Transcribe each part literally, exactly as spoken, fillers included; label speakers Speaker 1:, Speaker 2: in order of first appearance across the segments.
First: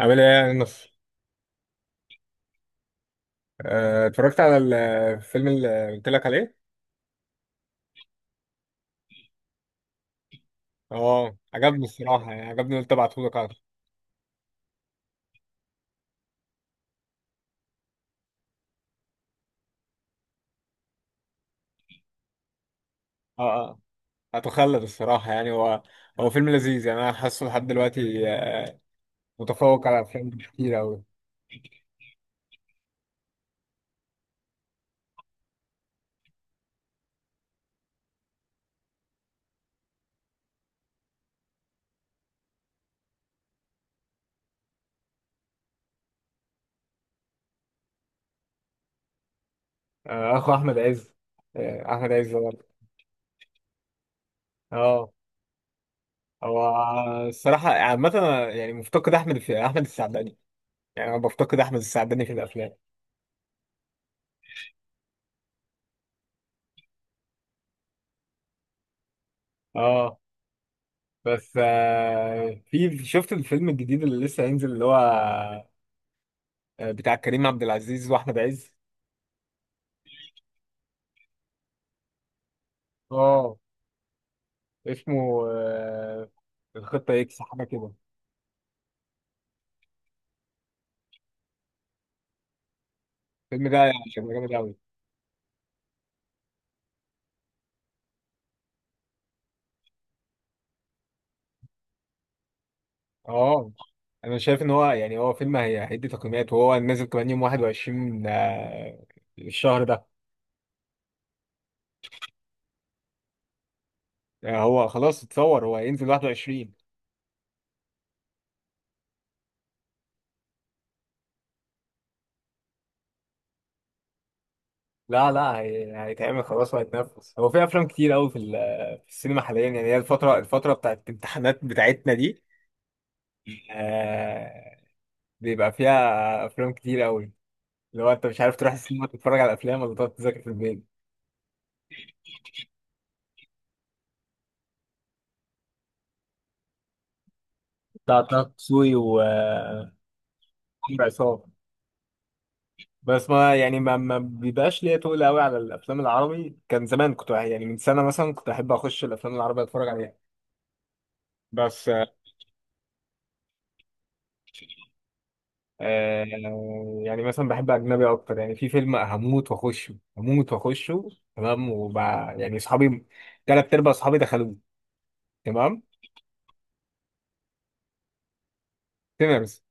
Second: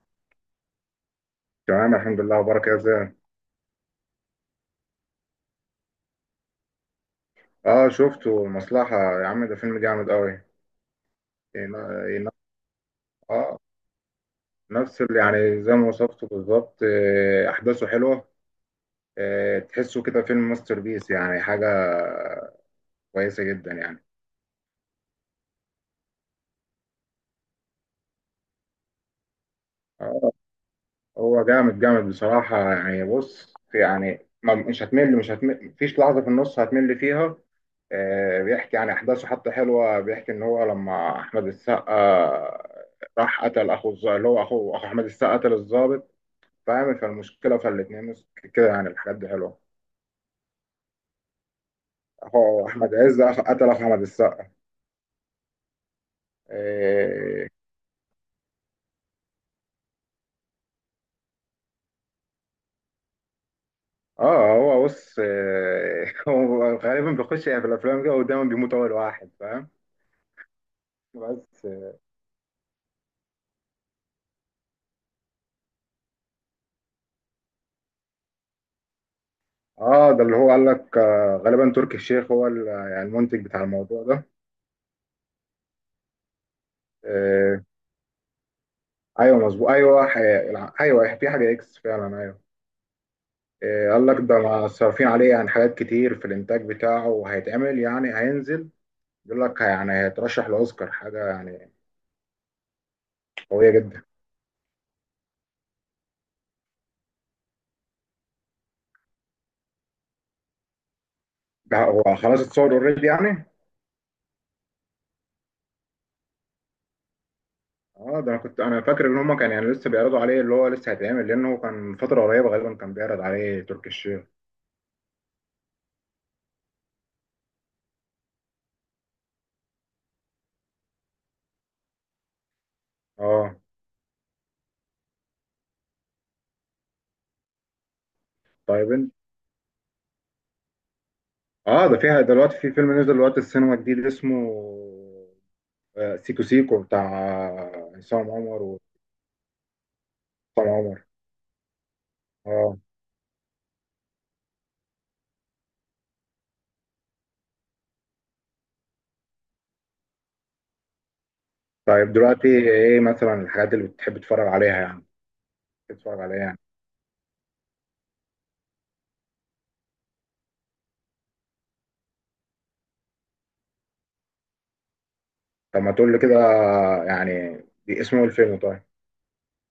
Speaker 1: عامل ايه يا نص؟
Speaker 2: تمام، الحمد لله وبارك يا زين.
Speaker 1: آه، اتفرجت على ال- الفيلم اللي قلت لك عليه.
Speaker 2: اه، شفته مصلحة. يا عم ده فيلم جامد قوي.
Speaker 1: اه عجبني
Speaker 2: ينا- ينا-
Speaker 1: الصراحه، يعني عجبني، قلت ابعته لك. اه
Speaker 2: اه، نفس اللي يعني زي ما وصفته بالظبط. آه، احداثه حلوة. آه، تحسه كده فيلم ماستر بيس يعني حاجة كويسة جدا
Speaker 1: اه
Speaker 2: يعني.
Speaker 1: هتخلد الصراحه، يعني هو هو فيلم لذيذ، يعني انا حاسه لحد دلوقتي آه، متفوق على افلام
Speaker 2: اه،
Speaker 1: كتير قوي.
Speaker 2: هو جامد جامد بصراحة. يعني بص في يعني ما مش هتمل مش هتمل، مفيش لحظة في النص هتمل فيها. آه، بيحكي يعني أحداثه حتى حلوة. بيحكي إن هو لما أحمد السقا راح قتل أخو الظابط، اللي هو أخو أخو أحمد السقا، قتل الظابط، فاهم؟ فالمشكلة فالاتنين كده يعني، الحاجات دي حلوة.
Speaker 1: اخو احمد عز، آه، احمد عز
Speaker 2: هو
Speaker 1: برضه.
Speaker 2: أحمد عز أخ- قتل أخو أحمد السقا.
Speaker 1: اه هو
Speaker 2: إيه،
Speaker 1: الصراحه عامه أنا يعني مفتقد احمد في احمد السعداني، يعني انا بفتقد احمد السعداني في الافلام.
Speaker 2: اه هو بص إيه، هو غالبا بيخش يعني في الأفلام كده ودايما بيموت أول واحد، فاهم؟
Speaker 1: اه بس
Speaker 2: بس.
Speaker 1: آه، في شفت الفيلم الجديد اللي لسه هينزل، اللي هو آه، بتاع كريم عبد العزيز واحمد عز.
Speaker 2: اه، ده اللي هو قال لك، آه، غالبا تركي الشيخ هو ال- يعني المنتج
Speaker 1: اه
Speaker 2: بتاع الموضوع ده.
Speaker 1: اسمه آه، الخطه اكس حاجه
Speaker 2: إيه،
Speaker 1: كده.
Speaker 2: ايوه مظبوط. ايوه ح- الع- ايوه في حاجه اكس فعلا، ايوه.
Speaker 1: الفيلم ده
Speaker 2: إيه،
Speaker 1: يعني
Speaker 2: قال لك
Speaker 1: كان
Speaker 2: ده
Speaker 1: جامد
Speaker 2: ما
Speaker 1: قوي.
Speaker 2: صارفين عليه يعني حاجات كتير في الانتاج بتاعه، وهيتعمل يعني هينزل. بيقول لك يعني هيترشح لاوسكار حاجه يعني قويه
Speaker 1: اه
Speaker 2: جدا.
Speaker 1: انا شايف ان هو يعني هو فيلم هي- هيدي تقييمات، وهو نازل كمان يوم واحد وعشرين آه، الشهر ده.
Speaker 2: ده هو خلاص اتصور اوريدي يعني.
Speaker 1: آه، هو خلاص اتصور، هو هينزل واحد وعشرين.
Speaker 2: اه، ده انا كنت انا فاكر ان هم كان يعني لسه بيعرضوا عليه، اللي هو لسه هيتعمل، لانه كان فتره قريبه غالبا كان بيعرض عليه تركي الشيخ.
Speaker 1: لا لا هي- هيتعمل خلاص وهيتنفس. هو في افلام كتير قوي في ال- في السينما حاليا. يعني هي الفتره الفتره بتاعت الامتحانات بتاعتنا دي
Speaker 2: اه،
Speaker 1: آه، بيبقى فيها افلام كتير قوي. لو انت مش عارف تروح
Speaker 2: طيب
Speaker 1: السينما
Speaker 2: انت.
Speaker 1: تتفرج على افلام ولا تقعد تذاكر في البيت.
Speaker 2: اه، ده فيها دلوقتي في فيلم نزل دلوقتي السينما جديد اسمه آه، سيكو سيكو، بتاع آه،
Speaker 1: بتاع
Speaker 2: عصام
Speaker 1: طه
Speaker 2: عمر وعصام
Speaker 1: دسوقي و عمرو
Speaker 2: عمر.
Speaker 1: عصام.
Speaker 2: اه.
Speaker 1: بس ما يعني ما ما بيبقاش ليا تقول قوي على الافلام العربي، كان زمان كنت يعني من سنه مثلا كنت احب اخش الافلام العربيه اتفرج عليها. بس
Speaker 2: طيب دلوقتي ايه مثلا الحاجات اللي بتحب تتفرج عليها يعني؟ بتحب تتفرج
Speaker 1: آه،
Speaker 2: عليها يعني.
Speaker 1: يعني مثلا بحب اجنبي اكتر، يعني في فيلم هموت واخشه، هموت واخشه، تمام. وبع يعني اصحابي، ثلاث ارباع اصحابي دخلوه،
Speaker 2: طب
Speaker 1: تمام.
Speaker 2: ما تقول لي كده يعني. دي اسمه الفيلم؟ طيب.
Speaker 1: سينرز،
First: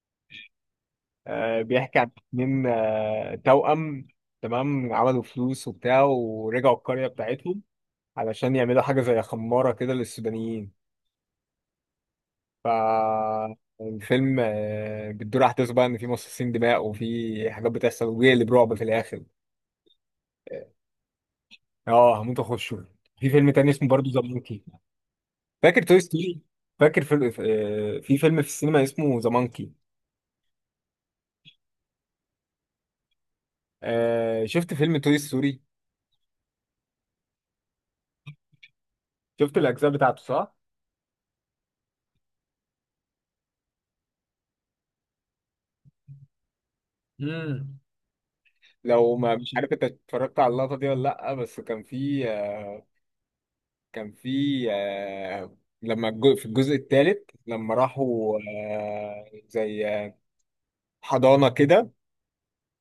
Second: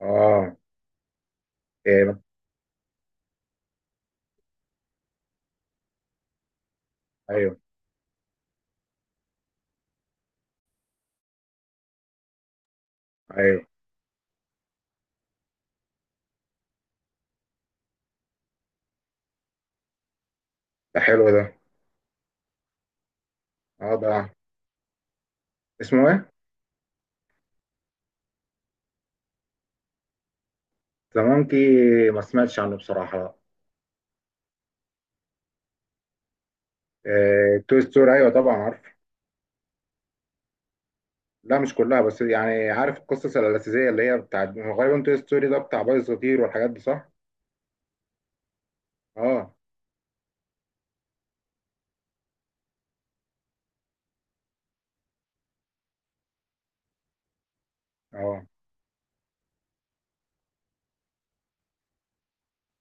Speaker 2: اه.
Speaker 1: آه، بيحكي عن
Speaker 2: ايه،
Speaker 1: اتنين آه، توأم، تمام، عملوا فلوس وبتاع ورجعوا القرية
Speaker 2: ايوه
Speaker 1: بتاعتهم علشان يعملوا حاجة زي خمارة كده للسودانيين. ف
Speaker 2: ايوه.
Speaker 1: الفيلم آه، بتدور أحداث بقى إن في مصاصين دماء وفي حاجات بتحصل، وبيقلب برعب في الآخر.
Speaker 2: ده حلو ده.
Speaker 1: اه هموت أخشه. في فيلم تاني اسمه
Speaker 2: اه
Speaker 1: برضه
Speaker 2: ده.
Speaker 1: ذا مونكي. فاكر توي
Speaker 2: اسمه ايه؟
Speaker 1: ستوري؟ فاكر في آه، في فيلم في السينما اسمه ذا مونكي.
Speaker 2: ذا مونكي. ما سمعتش عنه بصراحة، لا.
Speaker 1: آه، شفت فيلم توي ستوري،
Speaker 2: إيه، توي ستوري، ايوه طبعا عارف.
Speaker 1: شفت الأجزاء بتاعته صح؟
Speaker 2: لا مش كلها، بس يعني عارف القصص الأساسية اللي هي بتاعت، هو غالبا توي ستوري ده بتاع بايظ صغير والحاجات دي، صح؟
Speaker 1: مم. لو ما مش
Speaker 2: اه
Speaker 1: عارف انت اتفرجت على اللقطة دي ولا لأ، بس كان في كان في آه، لما الج- في الجزء الثالث لما راحوا
Speaker 2: اه
Speaker 1: آه، زي آه، حضانة كده،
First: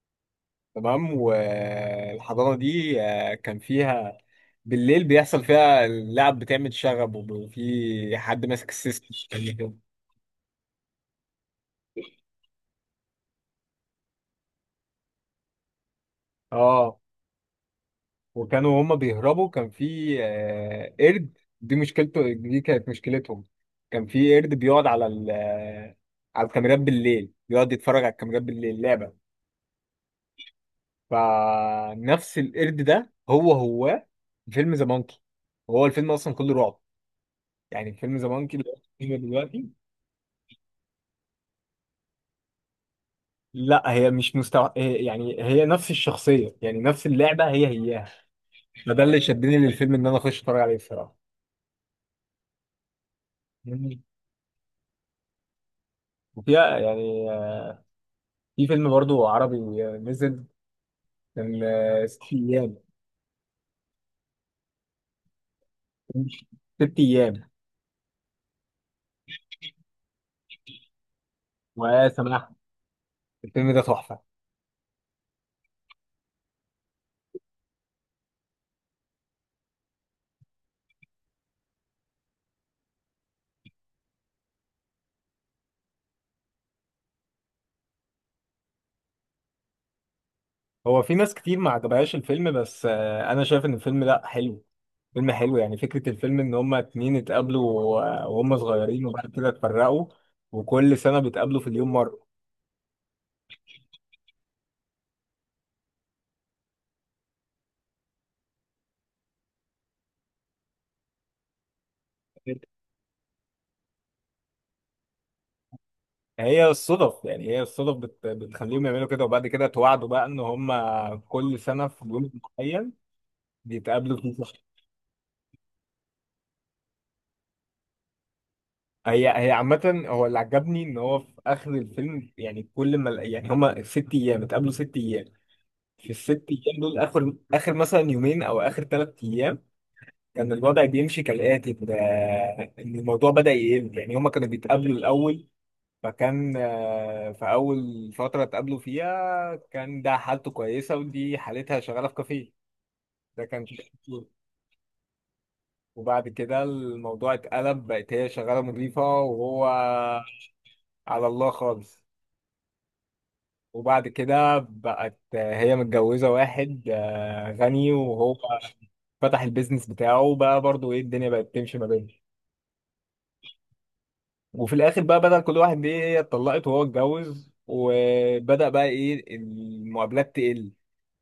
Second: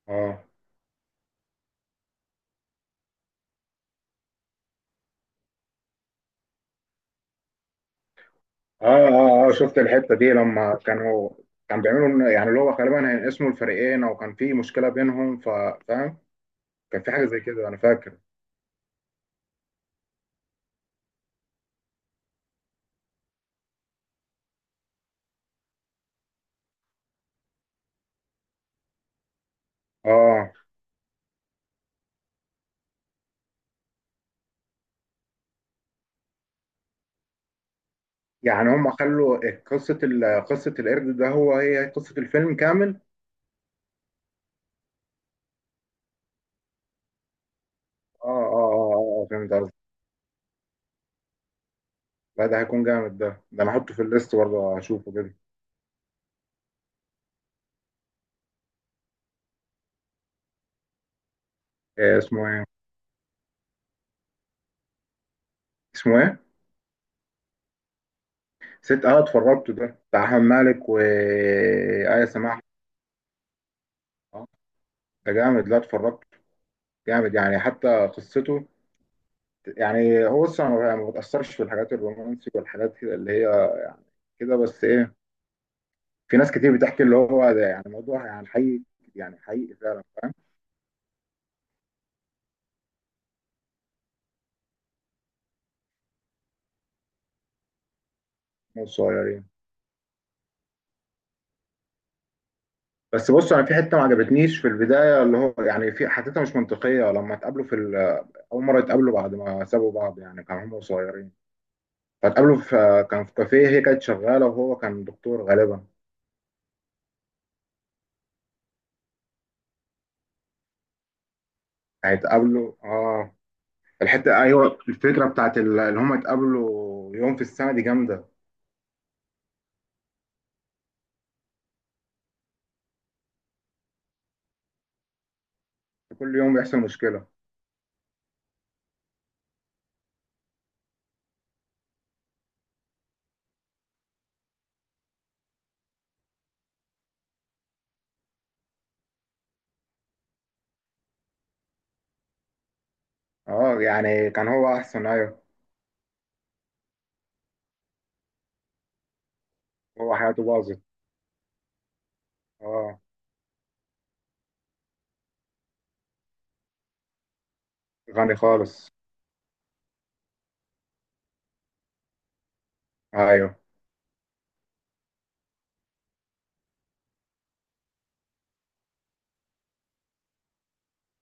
Speaker 2: اه
Speaker 1: تمام. والحضانة دي آه، كان فيها بالليل بيحصل فيها اللعب، بتعمل شغب وفي حد ماسك السيستم
Speaker 2: اه اه اه،
Speaker 1: كده.
Speaker 2: شفت الحتة دي لما كانوا كان بيعملوا إن- يعني اللي هو غالبا هينقسموا الفريقين، او كان في مشكلة بينهم ف- فاهم؟
Speaker 1: اه
Speaker 2: كان في حاجة زي كده انا فاكر.
Speaker 1: وكانوا هما بيهربوا، كان في آه، قرد، دي مشكلته، دي كانت مشكلتهم. كان في قرد بيقعد على ال آه، على الكاميرات بالليل، بيقعد يتفرج على الكاميرات بالليل لعبة.
Speaker 2: اه،
Speaker 1: فنفس القرد ده هو هو فيلم ذا مونكي، وهو الفيلم اصلا كله رعب، يعني فيلم ذا مونكي
Speaker 2: يعني
Speaker 1: اللي احنا
Speaker 2: هم
Speaker 1: فيه
Speaker 2: خلوا
Speaker 1: دلوقتي.
Speaker 2: قصة ال... قصة القرد ده، هو هي قصة الفيلم كامل.
Speaker 1: لا هي مش مستوى، يعني هي نفس الشخصية، يعني نفس اللعبة هي هياها.
Speaker 2: اه اه اه،
Speaker 1: فده اللي
Speaker 2: آه، آه، فهمت
Speaker 1: شدني
Speaker 2: قصدي.
Speaker 1: للفيلم ان انا اخش اتفرج عليه الصراحة.
Speaker 2: لا ده هيكون جامد. ده ده انا احطه
Speaker 1: مم.
Speaker 2: في الليست برضه اشوفه كده.
Speaker 1: وفيها يعني في فيلم برضو عربي نزل، كان آه،
Speaker 2: إيه
Speaker 1: ست
Speaker 2: اسمه ايه؟
Speaker 1: ايام،
Speaker 2: اسمه ايه؟
Speaker 1: ست ايام.
Speaker 2: ست. اه، اتفرجته، ده بتاع احمد مالك
Speaker 1: ويا
Speaker 2: وآية
Speaker 1: سماح،
Speaker 2: سماحة.
Speaker 1: الفيلم ده تحفه.
Speaker 2: اه، ده جامد. لا اتفرجته، جامد يعني حتى قصته. يعني هو بص انا ما بتأثرش في الحاجات الرومانسي والحاجات كده اللي هي كده، بس ايه، في ناس كتير بتحكي اللي هو ده يعني الموضوع يعني حقيقي، يعني حقيقي فعلا، فاهم؟
Speaker 1: هو في ناس كتير ما عجبهاش الفيلم، بس آه، انا شايف ان الفيلم لا حلو، فيلم حلو. يعني فكره الفيلم ان هما اتنين اتقابلوا و- وهم
Speaker 2: مش
Speaker 1: صغيرين، وبعد
Speaker 2: صغيرين.
Speaker 1: كده اتفرقوا، وكل سنه بيتقابلوا في اليوم مره.
Speaker 2: بس بص انا في حته ما عجبتنيش في البدايه، اللي هو يعني في حتتها مش منطقيه لما اتقابلوا في ال- اول مره اتقابلوا بعد ما سابوا بعض، يعني كانوا هم صغيرين، فاتقابلوا في كان في كافيه، هي كانت شغاله وهو كان دكتور غالبا.
Speaker 1: هي الصدف يعني هي الصدف بت... بتخليهم يعملوا كده، وبعد كده اتوعدوا بقى ان هم كل سنه في يوم
Speaker 2: هيتقابلوا
Speaker 1: معين
Speaker 2: اه.
Speaker 1: بيتقابلوا فيه.
Speaker 2: الحته، ايوه، الفكره بتاعت ال- اللي هم اتقابلوا يوم في السنه دي، جامده.
Speaker 1: هي هي عامة هو اللي عجبني ان هو في اخر الفيلم، يعني كل ما يعني هما ست ايام اتقابلوا ست ايام، في
Speaker 2: كل
Speaker 1: الست
Speaker 2: يوم بيحصل
Speaker 1: ايام دول
Speaker 2: مشكله.
Speaker 1: اخر اخر مثلا يومين او اخر ثلاث ايام، كان الوضع بيمشي كالاتي ان إن الموضوع بدأ يقل. يعني هما كانوا بيتقابلوا الاول، فكان آه، في اول فترة اتقابلوا فيها كان ده حالته كويسة، ودي حالتها شغالة في كافيه، ده كان
Speaker 2: اه،
Speaker 1: شغله.
Speaker 2: يعني كان هو احسن، ايوه.
Speaker 1: وبعد كده الموضوع اتقلب، بقت هي شغالة مضيفة وهو
Speaker 2: هو حياته باظت.
Speaker 1: على الله خالص.
Speaker 2: اه،
Speaker 1: وبعد كده بقت هي متجوزة واحد آه، غني، وهو
Speaker 2: غني خالص.
Speaker 1: فتح البيزنس بتاعه بقى برضو، ايه الدنيا بقت تمشي ما بينهم.
Speaker 2: ايوه،
Speaker 1: وفي الاخر بقى بدل كل واحد ايه، هي اتطلقت وهو اتجوز، وبدأ بقى ايه المقابلات تقل،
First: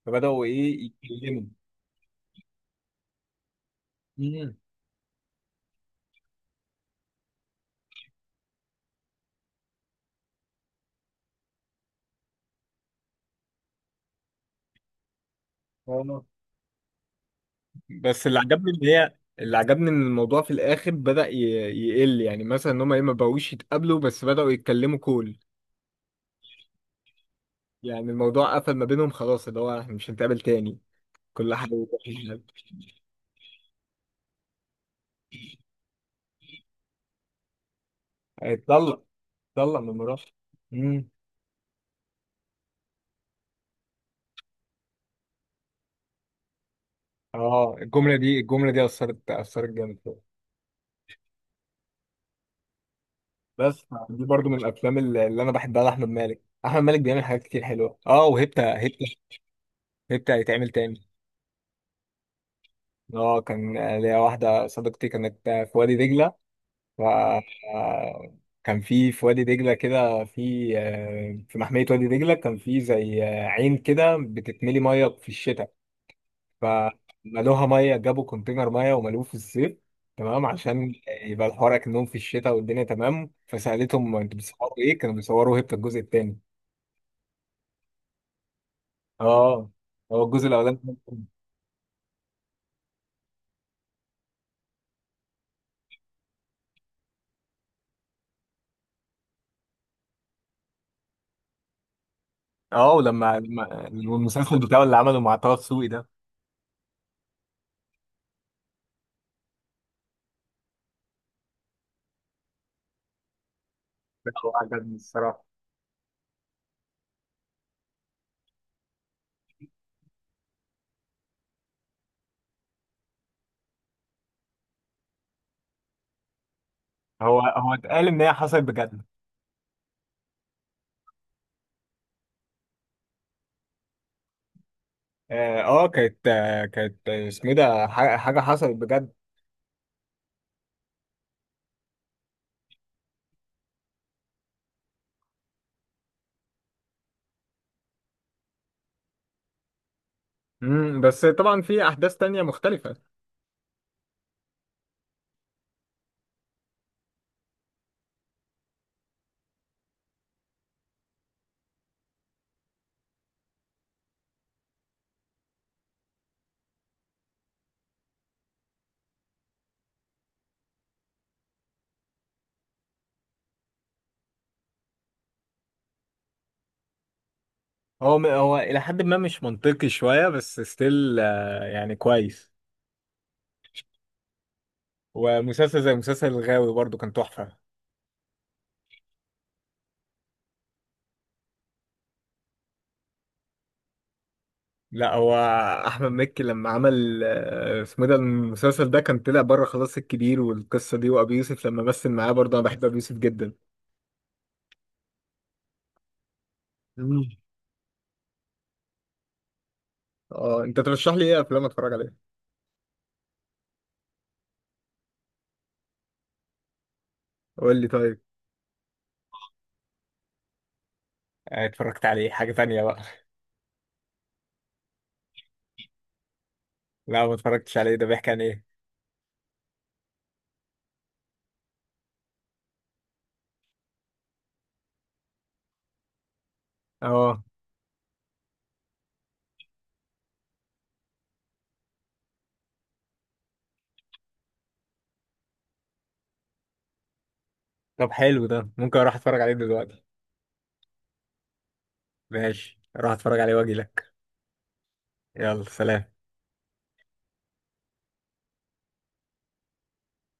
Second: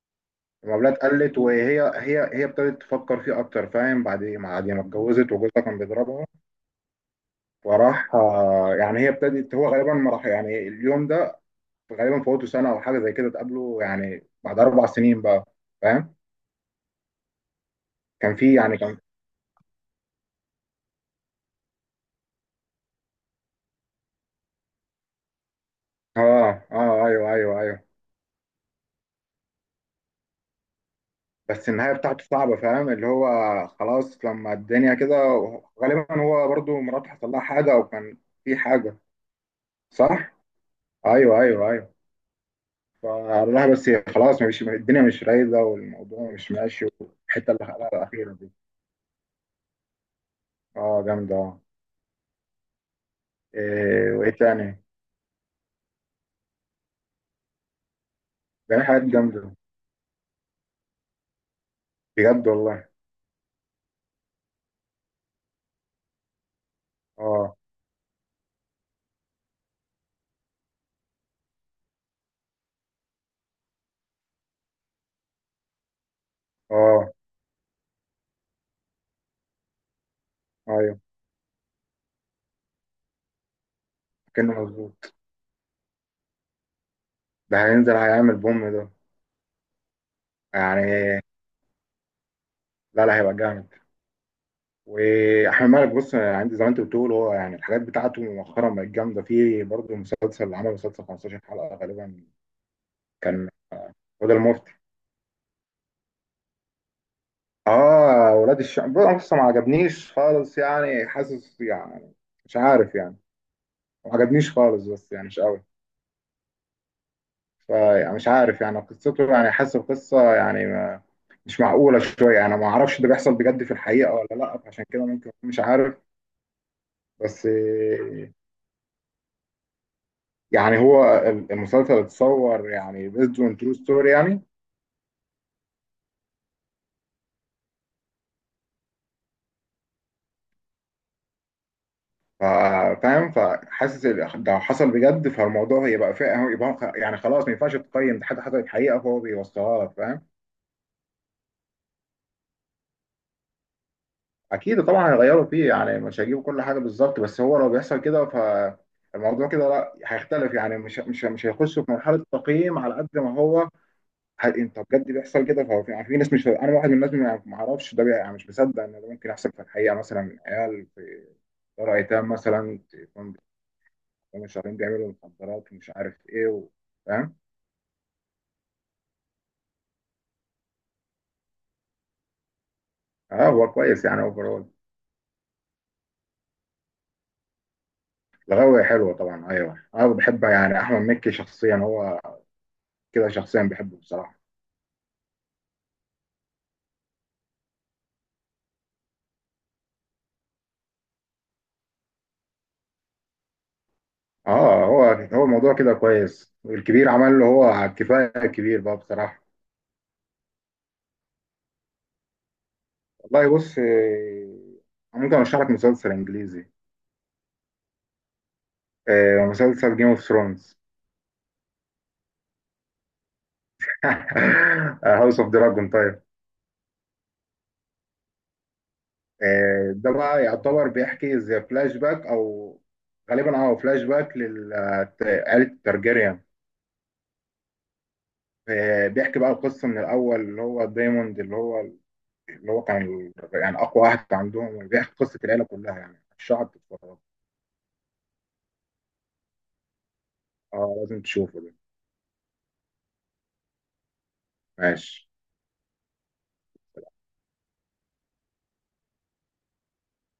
Speaker 1: فبدأوا ايه
Speaker 2: المقابلات قلت،
Speaker 1: يتكلموا.
Speaker 2: وهي هي هي ابتدت تفكر فيه اكتر، فاهم؟ بعد
Speaker 1: مم.
Speaker 2: بعد ما اتجوزت وجوزها كان بيضربها. فراح آه، يعني هي ابتدت، هو غالبا ما راح يعني اليوم ده، غالبا فوته سنه او حاجه زي كده، اتقابلوا يعني بعد اربع سنين بقى، فاهم؟
Speaker 1: آه. بس
Speaker 2: كان
Speaker 1: اللي
Speaker 2: في
Speaker 1: عجبني
Speaker 2: يعني
Speaker 1: ان
Speaker 2: كان.
Speaker 1: هي اللي عجبني ان الموضوع في الاخر بدأ ي- يقل، يعني مثلا ان هم ايه ما بقوش يتقابلوا، بس بدأوا يتكلموا كول.
Speaker 2: اه اه، ايوه ايوه ايوه.
Speaker 1: يعني الموضوع قفل ما بينهم خلاص، اللي هو احنا مش هنتقابل تاني، كل
Speaker 2: بس
Speaker 1: حاجة
Speaker 2: النهايه بتاعته
Speaker 1: بتحب.
Speaker 2: صعبه، فاهم اللي هو، خلاص لما الدنيا كده، غالبا هو برضو مراته حصل لها حاجه او كان في حاجه.
Speaker 1: هيتطلق هيتطلق من مراته.
Speaker 2: صح.
Speaker 1: امم.
Speaker 2: ايوه ايوه ايوه. فالله بس. خلاص، مش الدنيا مش رايقة والموضوع مش ماشي، والحتة اللي
Speaker 1: اه
Speaker 2: خلقها
Speaker 1: الجمله
Speaker 2: الأخيرة
Speaker 1: دي،
Speaker 2: دي.
Speaker 1: الجمله دي اثرت، اثرت جامد فيا.
Speaker 2: اه جامدة اه.
Speaker 1: بس
Speaker 2: إيه
Speaker 1: دي
Speaker 2: وإيه
Speaker 1: برضو من
Speaker 2: تاني؟
Speaker 1: الافلام اللي اللي انا بحبها لاحمد مالك. احمد مالك بيعمل حاجات كتير حلوه. اه وهبته
Speaker 2: ده في حاجات
Speaker 1: هبته
Speaker 2: جامدة،
Speaker 1: هبته هيتعمل تاني.
Speaker 2: بجد والله.
Speaker 1: اه كان ليا واحده صديقتي كانت في وادي دجله. ف
Speaker 2: اه.
Speaker 1: آه، كان في في وادي دجله كده في آه، في محميه وادي دجله، كان في زي آه، عين كده بتتملي ميه في الشتاء،
Speaker 2: اه
Speaker 1: فملوها ميه، جابوا كونتينر ميه وملوه في الصيف، تمام، عشان
Speaker 2: أيوه.
Speaker 1: يبقى الحوار اكنهم في الشتاء والدنيا تمام. فسالتهم انتوا
Speaker 2: كأنه
Speaker 1: بتصوروا ايه،
Speaker 2: مظبوط.
Speaker 1: كانوا بيصوروا هيبت الجزء الثاني.
Speaker 2: ده هينزل هيعمل بوم ده
Speaker 1: اه هو الجزء الاولاني
Speaker 2: يعني.
Speaker 1: كان-
Speaker 2: لا لا هيبقى جامد. وأحمد مالك بص، عندي زي ما أنت بتقول، هو يعني الحاجات بتاعته مؤخرا بقت جامدة، في برضه مسلسل، عمل مسلسل 15 حلقة غالبا.
Speaker 1: اه ولما
Speaker 2: كان
Speaker 1: لما
Speaker 2: هدى
Speaker 1: المسلسل
Speaker 2: المفتي.
Speaker 1: بتاعه اللي عمله مع طه دسوقي ده،
Speaker 2: اه، ولاد الشمس بص ما عجبنيش خالص، يعني حاسس يعني مش عارف يعني، ما
Speaker 1: لا، هو
Speaker 2: عجبنيش خالص،
Speaker 1: عجبني
Speaker 2: بس يعني مش
Speaker 1: الصراحه.
Speaker 2: قوي. فيعني مش عارف يعني قصته، يعني حاسس القصه يعني ما، مش معقوله شويه، انا ما اعرفش ده بيحصل بجد في الحقيقه ولا لا، فعشان كده ممكن أكون مش عارف.
Speaker 1: هو
Speaker 2: بس
Speaker 1: هو اتقال ان
Speaker 2: آه،
Speaker 1: هي حصلت بجد.
Speaker 2: يعني هو ال- المسلسل اتصور يعني based on true story يعني.
Speaker 1: اه آه، كانت آه، كانت آه، اسمه إيه ده، ح- حاجه حصلت بجد.
Speaker 2: فا- فاهم؟ فحاسس ال- ده حصل بجد، فالموضوع هيبقى فيه، يبقى يعني خلاص ما ينفعش تقيم، ده حاجه حصلت حقيقه فهو بيوصلها لك، فاهم؟
Speaker 1: امم بس طبعا في احداث تانية مختلفة.
Speaker 2: اكيد طبعا هيغيروا فيه، يعني مش هيجيبوا كل حاجه بالظبط، بس هو لو بيحصل كده فالموضوع كده لا، هيختلف يعني مش مش مش هيخشوا في مرحله تقييم على قد ما هو. ه- انت بجد بيحصل كده، فهو في، يعني في ناس، مش انا واحد من الناس، ما ما اعرفش ده بي- يعني مش مصدق ان ده ممكن يحصل في الحقيقه، مثلا عيال في دار ايتام مثلا تكون، بتكون شهرين بيعملوا مخدرات ومش عارف ايه و... فاهم.
Speaker 1: هو هو إلى حد ما مش منطقي شوية، بس ستيل يعني كويس.
Speaker 2: اه هو كويس يعني اوفرول.
Speaker 1: ومسلسل زي مسلسل الغاوي برضو كان تحفة.
Speaker 2: الغاوية حلوة طبعا ايوه، انا بحب يعني احمد مكي شخصيا، هو كده شخصيا بحبه بصراحة.
Speaker 1: لا، هو أحمد مكي لما عمل آه، اسمه ده المسلسل ده، كان طلع بره خلاص، الكبير والقصة دي. وأبي يوسف لما مثل معاه برضه أنا بحب أبي يوسف جدا.
Speaker 2: اه هو هو الموضوع كده كويس، الكبير
Speaker 1: مم.
Speaker 2: عمل له هو على الكفايه، الكبير بقى بصراحه.
Speaker 1: اه أنت ترشح لي إيه أفلام أتفرج عليها؟
Speaker 2: والله بص، آه، ممكن ارشح لك مسلسل انجليزي.
Speaker 1: قول لي طيب.
Speaker 2: آه، مسلسل جيم اوف ثرونز.
Speaker 1: آه، اتفرجت عليه، حاجة تانية بقى.
Speaker 2: هاوس اوف دراجون طيب.
Speaker 1: لا ما اتفرجتش عليه، ده بيحكي عن إيه؟
Speaker 2: آه، ده بقى يعتبر بيحكي زي فلاش باك او غالبا اه فلاش باك لعائله الترجيريان.
Speaker 1: اه
Speaker 2: آه، بيحكي بقى قصه من الاول، اللي هو دايموند، اللي هو اللي هو كان ال- يعني اقوى واحد عندهم، بيحكي قصه العيله كلها، يعني الشعب بتتفرج.
Speaker 1: طب حلو ده، ممكن أروح أتفرج عليه دلوقتي.
Speaker 2: اه لازم تشوفه ده.
Speaker 1: ماشي أروح أتفرج عليه وأجي لك.
Speaker 2: ماشي.
Speaker 1: يلا سلام.